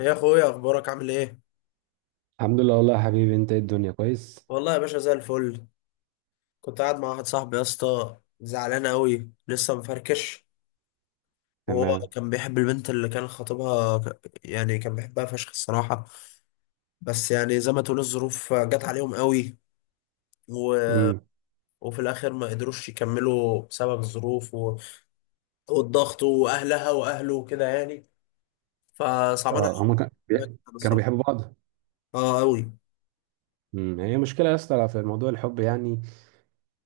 يا اخويا، اخبارك عامل ايه. الحمد لله، والله يا حبيبي. انت ايه؟ الدنيا كويس؟ والله يا باشا زي الفل. كنت قاعد مع واحد صاحبي يا اسطى زعلان قوي لسه مفركش. وهو تمام. كان بيحب البنت اللي كان خطيبها كان بيحبها فشخ الصراحه. بس يعني زي ما تقول الظروف جت عليهم قوي و... امم وفي الاخر ما قدروش يكملوا بسبب الظروف والضغط واهلها واهله وكده يعني، فصعبان اه، هما عليهم كانوا الصراحه، بيحبوا بعض. اه قوي. هي مشكله يا اسطى في موضوع الحب، يعني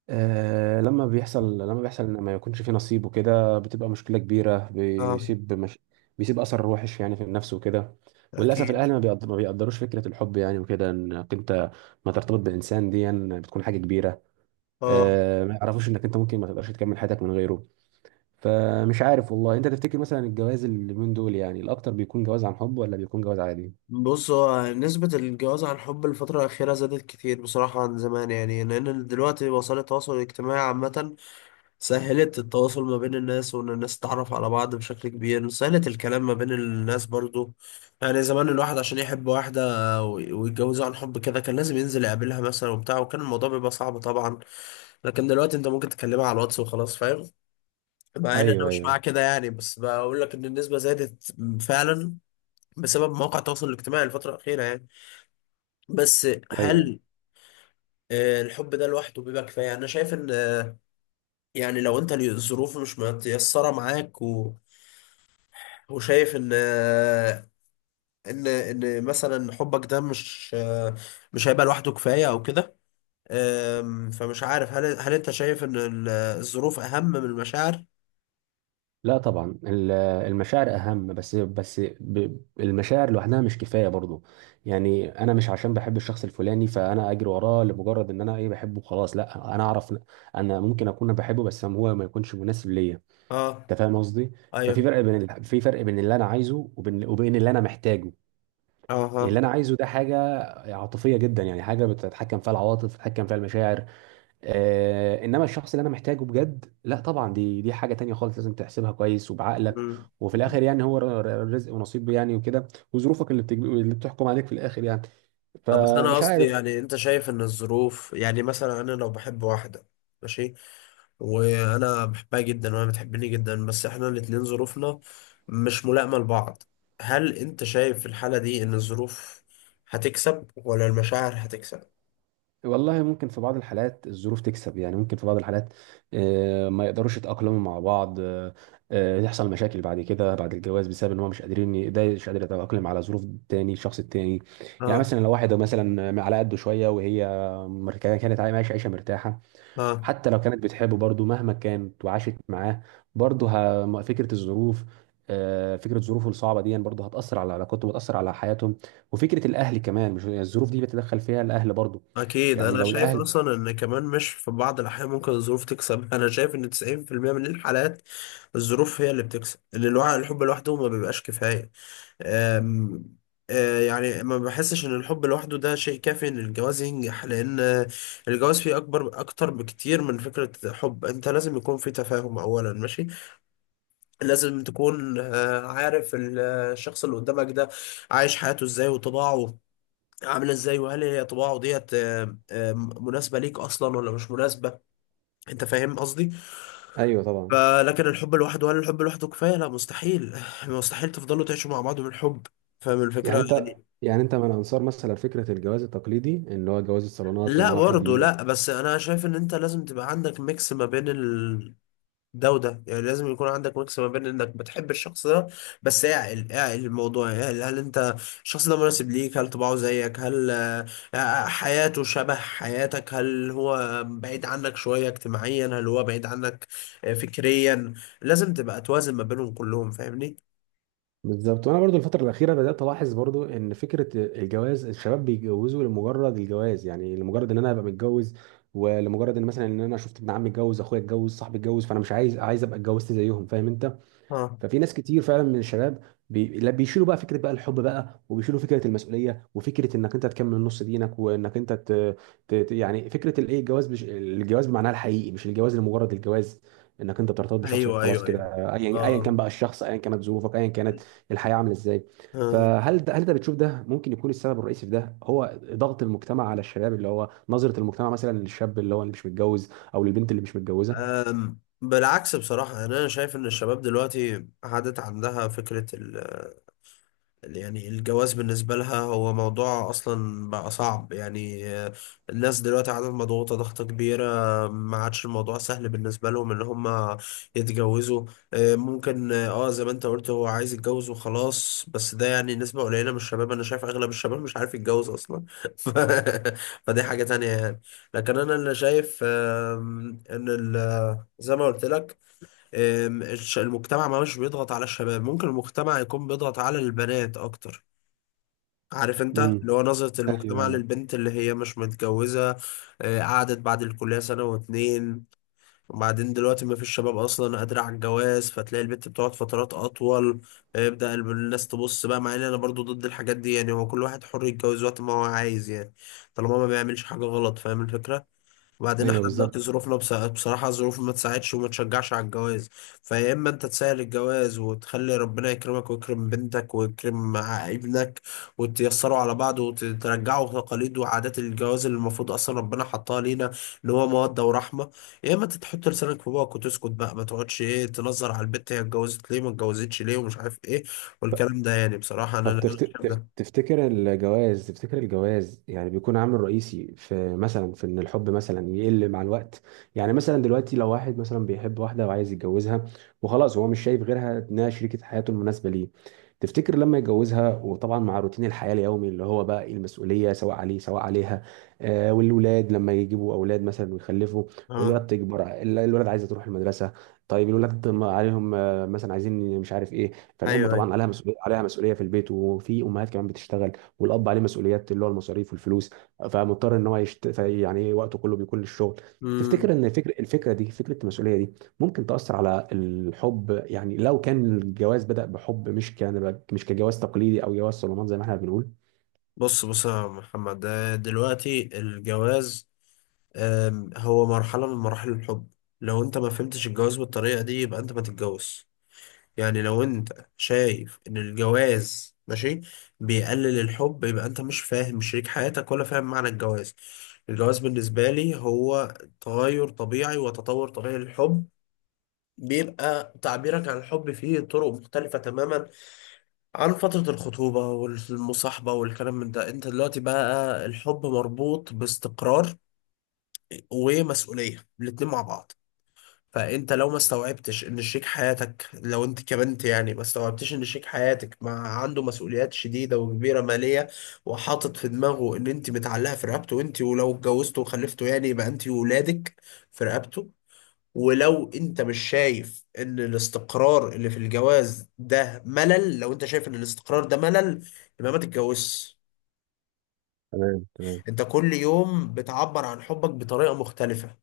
لما بيحصل، لما بيحصل ان ما يكونش في نصيب وكده بتبقى مشكله كبيره. اه. بيسيب مش... بيسيب اثر وحش يعني في النفس وكده. وللاسف اكيد. الاهل ما بيقدروش فكره الحب، يعني وكده، انك انت ما ترتبط بانسان دي يعني بتكون حاجه كبيره. اه. ما يعرفوش انك انت ممكن ما تقدرش تكمل حياتك من غيره. فمش عارف والله، انت تفتكر مثلا الجواز اليومين دول يعني الاكتر بيكون جواز عن حب، ولا بيكون جواز عادي؟ بص، هو نسبة الجواز عن حب الفترة الأخيرة زادت كتير بصراحة عن زمان، يعني لأن دلوقتي وسائل التواصل الاجتماعي عامة سهلت التواصل ما بين الناس، وإن الناس تتعرف على بعض بشكل كبير، سهلت الكلام ما بين الناس برضو. يعني زمان الواحد عشان يحب واحدة ويتجوزها عن حب كده كان لازم ينزل يقابلها مثلا وبتاع، وكان الموضوع بيبقى صعب طبعا. لكن دلوقتي أنت ممكن تكلمها على الواتس وخلاص، فاهم. مع إن أنا ايوه، مش مع ايوه، كده يعني، بس بقول لك إن النسبة زادت فعلا بسبب مواقع التواصل الاجتماعي الفترة الأخيرة يعني. بس ايوه. هل الحب ده لوحده بيبقى كفاية؟ أنا شايف إن يعني لو أنت الظروف مش متيسرة معاك وشايف إن، إن مثلا حبك ده مش، مش هيبقى لوحده كفاية أو كده. فمش عارف، هل أنت شايف إن الظروف أهم من المشاعر؟ لا طبعا، المشاعر اهم. بس المشاعر لوحدها مش كفايه برضو. يعني انا مش عشان بحب الشخص الفلاني فانا اجري وراه لمجرد ان انا ايه بحبه. خلاص لا، انا اعرف انا ممكن اكون بحبه بس هو ما يكونش مناسب ليا. أه. انت فاهم قصدي؟ ففي أيوه. فرق بين ال- في فرق بين اللي انا عايزه وبين اللي انا محتاجه. أه، يعني اللي ها. انا عايزه ده حاجه عاطفيه جدا، يعني حاجه بتتحكم فيها العواطف، بتتحكم فيها المشاعر. انما الشخص اللي انا محتاجه بجد، لا طبعا، دي حاجه تانية خالص، لازم تحسبها كويس وبعقلك. مم. وفي الاخر يعني هو رزق ونصيب، يعني وكده. وظروفك اللي بتحكم عليك في الاخر، يعني. بس أنا فمش قصدي عارف. يعني أنت شايف إن الظروف، يعني مثلا أنا لو بحب واحدة، ماشي، وانا بحبها جدا وهي بتحبني جدا، بس احنا الاتنين ظروفنا مش ملائمة لبعض، هل انت شايف في الحالة دي ان الظروف هتكسب ولا المشاعر هتكسب؟ والله ممكن، في بعض الحالات الظروف تكسب، يعني ممكن في بعض الحالات ما يقدروش يتأقلموا مع بعض، يحصل مشاكل بعد كده، بعد الجواز، بسبب ان هو مش قادرين ده مش قادر يتأقلم على ظروف التاني، الشخص التاني. يعني اه. مثلا لو واحد مثلا على قده شوية، وهي كانت عايشة عيشة مرتاحة. اه. حتى لو كانت بتحبه برضه، مهما كانت وعاشت معاه، برضه فكره الظروف، فكره ظروفه الصعبه دي برضه هتاثر على علاقاتهم وتاثر على حياتهم. وفكره الاهل كمان، مش يعني الظروف دي بيتدخل فيها الاهل برضه. اكيد يعني انا لو شايف الاهل... اصلا ان كمان مش، في بعض الاحيان ممكن الظروف تكسب. انا شايف ان 90% من الحالات الظروف هي اللي بتكسب، ان الحب لوحده ما بيبقاش كفاية. أم- يعني ما بحسش ان الحب لوحده ده شيء كافي ان الجواز ينجح، لان الجواز فيه اكبر، اكتر بكتير من فكرة حب. انت لازم يكون في تفاهم اولا، ماشي، لازم تكون عارف الشخص اللي قدامك ده عايش حياته ازاي، وطباعه عامله ازاي، وهل هي طباعه ديت مناسبة ليك اصلا ولا مش مناسبة، انت فاهم قصدي. ايوه طبعا. فلكن الحب لوحده، هل الحب لوحده كفاية؟ لا، مستحيل مستحيل تفضلوا تعيشوا مع بعض من حب، فاهم الفكرة يعني انت يعني. يعني انت من انصار مثلا فكره الجواز التقليدي، ان هو جواز الصالونات، ان لا واحد... برضه، لا، بس انا شايف ان انت لازم تبقى عندك ميكس ما بين ده وده، يعني لازم يكون عندك ميكس ما بين انك بتحب الشخص ده، بس اعقل اعقل الموضوع، يعني هل انت، الشخص ده مناسب ليك، هل طباعه زيك، هل حياته شبه حياتك، هل هو بعيد عنك شوية اجتماعيا، هل هو بعيد عنك فكريا، لازم تبقى توازن ما بينهم كلهم، فاهمني. بالظبط. وانا برضو الفتره الاخيره بدات الاحظ برضو ان فكره الجواز، الشباب بيتجوزوا لمجرد الجواز، يعني لمجرد ان انا ابقى متجوز. ولمجرد ان مثلا ان انا شفت ابن عمي اتجوز، اخويا اتجوز، صاحبي اتجوز، فانا مش عايز ابقى اتجوزت زيهم. فاهم انت؟ اه. ففي ناس كتير فعلا من الشباب لا، بيشيلوا بقى فكره بقى الحب بقى، وبيشيلوا فكره المسؤوليه وفكره انك انت تكمل نص دينك، وانك انت يعني فكره الايه، الجواز الجواز بمعناها الحقيقي، مش الجواز لمجرد الجواز، انك انت بترتبط بشخص ايوه، وخلاص ايوه، كده، ايوه. ايا اه. ايا آه. كان بقى الشخص، ايا كانت ظروفك، ايا كانت الحياه عامله ازاي. آه. فهل ده بتشوف ده ممكن يكون السبب الرئيسي في ده هو ضغط المجتمع على الشباب، اللي هو نظره المجتمع مثلا للشاب اللي هو اللي مش متجوز، او للبنت اللي مش متجوزه؟ بالعكس بصراحة، يعني أنا شايف إن الشباب دلوقتي عادت عندها فكرة ال، يعني الجواز بالنسبة لها هو موضوع أصلا بقى صعب، يعني الناس دلوقتي عندها، مضغوطة ضغطة كبيرة، ما عادش الموضوع سهل بالنسبة لهم إن هم يتجوزوا. ممكن اه زي ما أنت قلت هو عايز يتجوز وخلاص، بس ده يعني نسبة قليلة من الشباب. أنا شايف أغلب الشباب مش عارف يتجوز أصلا ف... فدي حاجة تانية يعني. لكن أنا اللي شايف، إن زي ما قلت لك، المجتمع ما مش بيضغط على الشباب، ممكن المجتمع يكون بيضغط على البنات اكتر، عارف امم. انت، اللي هو نظرة ايوه، المجتمع ايوه، للبنت اللي هي مش متجوزة. قعدت بعد الكلية سنة واتنين، وبعدين دلوقتي ما فيش شباب اصلا قادرة على الجواز، فتلاقي البنت بتقعد فترات اطول، يبدأ الناس تبص بقى. مع ان انا برضو ضد الحاجات دي، يعني هو كل واحد حر يتجوز وقت ما هو عايز يعني، طالما ما بيعملش حاجة غلط، فاهم الفكرة. وبعدين ايوه. احنا بالظبط. دلوقتي ظروفنا بصراحة الظروف ما تساعدش وما تشجعش على الجواز. فيا اما انت تسهل الجواز وتخلي ربنا يكرمك ويكرم بنتك ويكرم ابنك، وتيسروا على بعض، وترجعوا تقاليد وعادات الجواز اللي المفروض اصلا ربنا حطها لينا، اللي هو مودة ورحمة. يا اما انت تحط لسانك في بوقك وتسكت بقى، ما تقعدش ايه تنظر على البت هي اتجوزت ليه، ما اتجوزتش ليه، ومش عارف ايه، والكلام ده يعني. بصراحة انا طب شايف ده. تفتكر الجواز، تفتكر الجواز يعني بيكون عامل رئيسي في ان الحب مثلا يقل مع الوقت. يعني مثلا دلوقتي لو واحد مثلا بيحب واحدة وعايز يتجوزها وخلاص، هو مش شايف غيرها انها شريكة حياته المناسبة ليه. تفتكر لما يتجوزها، وطبعا مع روتين الحياة اليومي اللي هو بقى إيه، المسؤولية سواء عليه سواء عليها، والولاد لما يجيبوا اولاد مثلا ويخلفوا، اه. الولاد تكبر، الولاد عايزة تروح المدرسة. طيب الولاد ما عليهم، مثلا عايزين مش عارف ايه. فالام ايوه، طبعا عليها مسؤوليه في البيت، وفي امهات كمان بتشتغل. والاب عليه مسؤوليات اللي هو المصاريف والفلوس، فمضطر ان هو يعني وقته كله بيكون للشغل. ايوه. تفتكر ان الفكره دي، فكره المسؤوليه دي ممكن تاثر على الحب، يعني لو كان الجواز بدا بحب، مش كجواز تقليدي او جواز صالونات زي ما احنا بنقول. بص، بص يا محمد، ده دلوقتي الجواز هو مرحلة من مراحل الحب. لو انت ما فهمتش الجواز بالطريقة دي يبقى انت ما تتجوز. يعني لو انت شايف ان الجواز ماشي بيقلل الحب، يبقى انت مش فاهم شريك حياتك، ولا فاهم معنى الجواز. الجواز بالنسبة لي هو تغير طبيعي وتطور طبيعي للحب، بيبقى تعبيرك عن الحب فيه طرق مختلفة تماما عن فترة الخطوبة والمصاحبة والكلام من ده. انت دلوقتي بقى الحب مربوط باستقرار ومسؤولية الاتنين مع بعض. فانت لو ما استوعبتش ان شريك حياتك، لو انت كبنت يعني ما استوعبتش ان شريك حياتك مع، عنده مسؤوليات شديدة وكبيرة مالية، وحاطط في دماغه ان انت متعلقة في رقبته انت، ولو اتجوزته وخلفته يعني يبقى انت وولادك في رقبته، ولو انت مش شايف ان الاستقرار اللي في الجواز ده ملل، لو انت شايف ان الاستقرار ده ملل، يبقى ما تتجوزش. تمام، تمام. انت كل يوم بتعبر عن حبك بطريقة مختلفة.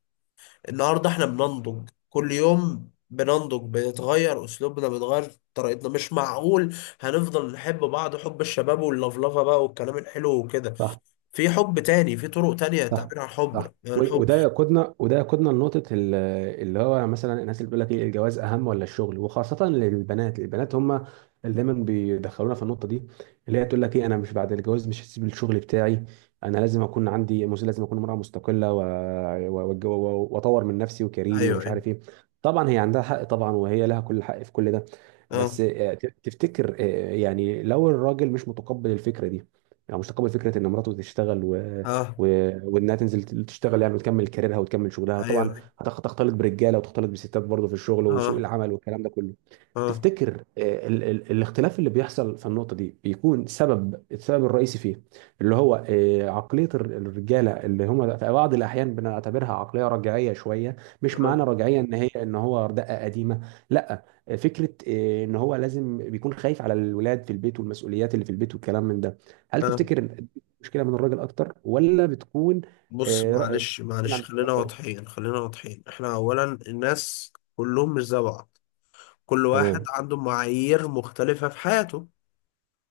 النهاردة احنا بننضج، كل يوم بننضج، بنتغير اسلوبنا، بنتغير طريقتنا، مش معقول هنفضل نحب بعض حب الشباب واللفلفة بقى والكلام الحلو وكده، صح، في حب تاني، في طرق تانية صح. تعبير عن صح. الحب، يعني الحب. وده يقودنا، وده يقودنا لنقطة اللي هو مثلا الناس اللي بتقول لك ايه، الجواز أهم ولا الشغل. وخاصة للبنات، البنات هم اللي دايما بيدخلونا في النقطة دي، اللي هي تقول لك ايه، أنا مش... بعد الجواز مش هسيب الشغل بتاعي. أنا لازم أكون عندي لازم أكون امرأة مستقلة، وأطور من نفسي وكاريري ايوه، ومش ايوه. عارف ايه. طبعا هي عندها حق، طبعا وهي لها كل حق في كل ده. اه. بس تفتكر، يعني لو الراجل مش متقبل الفكرة دي، يعني مش متقبل فكرة إن مراته تشتغل اه. وانها تنزل تشتغل، يعني وتكمل كاريرها وتكمل شغلها طبعا. ايوه، ايوه. هتختلط برجاله وتختلط بستات برضه في الشغل وسوق اه. العمل والكلام ده كله. اه. تفتكر الاختلاف اللي بيحصل في النقطة دي بيكون السبب الرئيسي فيه، اللي هو عقلية الرجالة اللي هم في بعض الأحيان بنعتبرها عقلية رجعية شوية. مش معنى اه. رجعية إن هو دقة قديمة. لا، فكرة إن هو لازم بيكون خايف على الولاد في البيت والمسؤوليات اللي في البيت والكلام من ده. هل آه. تفتكر إن دي مشكلة من الراجل أكتر، ولا بتكون بص، آه، رأي- معلش مشكلة معلش عند الست خلينا أكتر؟ واضحين، خلينا واضحين. احنا اولا الناس كلهم مش زي بعض، كل واحد تمام، عنده معايير مختلفة في حياته.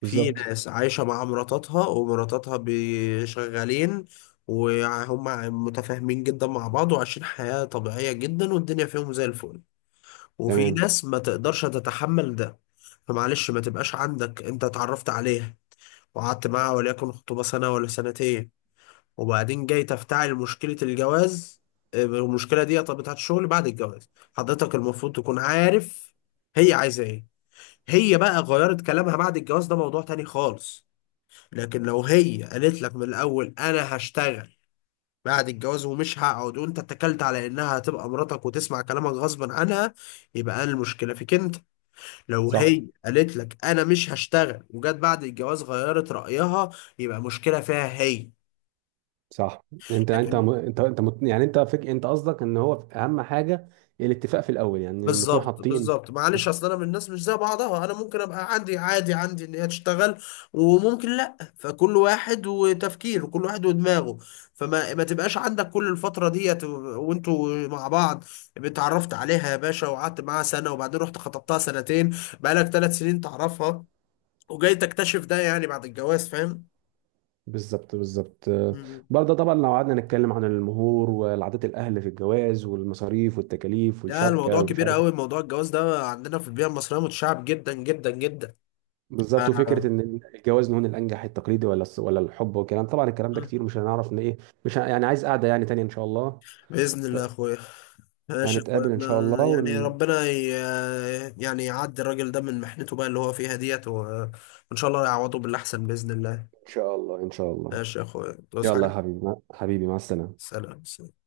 في بالظبط. ناس عايشة مع مراتاتها، ومراتاتها شغالين، وهم متفاهمين جدا مع بعض وعايشين حياة طبيعية جدا، والدنيا فيهم زي الفل. وفي تمام، ناس ما تقدرش تتحمل ده. فمعلش، ما تبقاش عندك انت اتعرفت عليها وقعدت معاها وليكن خطوبة سنة ولا سنتين، وبعدين جاي تفتعل مشكلة الجواز. المشكلة دي طب، بتاعت الشغل بعد الجواز، حضرتك المفروض تكون عارف هي عايزة ايه. هي بقى غيرت كلامها بعد الجواز ده موضوع تاني خالص، لكن لو هي قالت لك من الأول أنا هشتغل بعد الجواز ومش هقعد، وانت اتكلت على انها هتبقى مراتك وتسمع كلامك غصبا عنها، يبقى انا المشكله فيك انت. لو صح، هي قالت لك انا مش هشتغل وجت بعد الجواز غيرت رايها، يبقى مشكله فيها هي. صح. لكن، يعني انت قصدك ان هو اهم حاجه، الاتفاق في الاول، يعني نكون بالظبط حاطين... بالظبط. معلش اصل انا من الناس مش زي بعضها، انا ممكن ابقى عندي عادي عندي ان هي تشتغل، وممكن لا، فكل واحد وتفكيره، كل واحد ودماغه. فما ما تبقاش عندك، كل الفتره ديت وانتوا مع بعض اتعرفت عليها يا باشا، وقعدت معاها سنه، وبعدين رحت خطبتها سنتين، بقالك ثلاث سنين تعرفها، وجاي تكتشف ده يعني بعد الجواز، فاهم. بالظبط، بالظبط. مم. برضه طبعا لو قعدنا نتكلم عن المهور والعادات، الاهل في الجواز والمصاريف والتكاليف لا الموضوع والشبكه ومش كبير عارف... قوي، موضوع الجواز ده عندنا في البيئه المصريه متشعب جدا جدا جدا. بالظبط. وفكره آه. ان الجواز هون الانجح، التقليدي ولا الحب والكلام، طبعا الكلام ده كتير، مش هنعرف ان ايه. مش ه- يعني عايز قعده يعني تانية ان شاء الله. بإذن ف- الله يا أخويا. ماشي يا أخويا، فهنتقابل ان شاء أنا الله يعني ربنا يعني يعدي الراجل ده من محنته بقى اللي هو فيها ديت وإن شاء الله يعوضه بالأحسن بإذن الله. ان شاء الله، ان شاء الله. ماشي يا أخويا، تصحى. يلا يا حبيبي، مع السلامه. سلام سلام.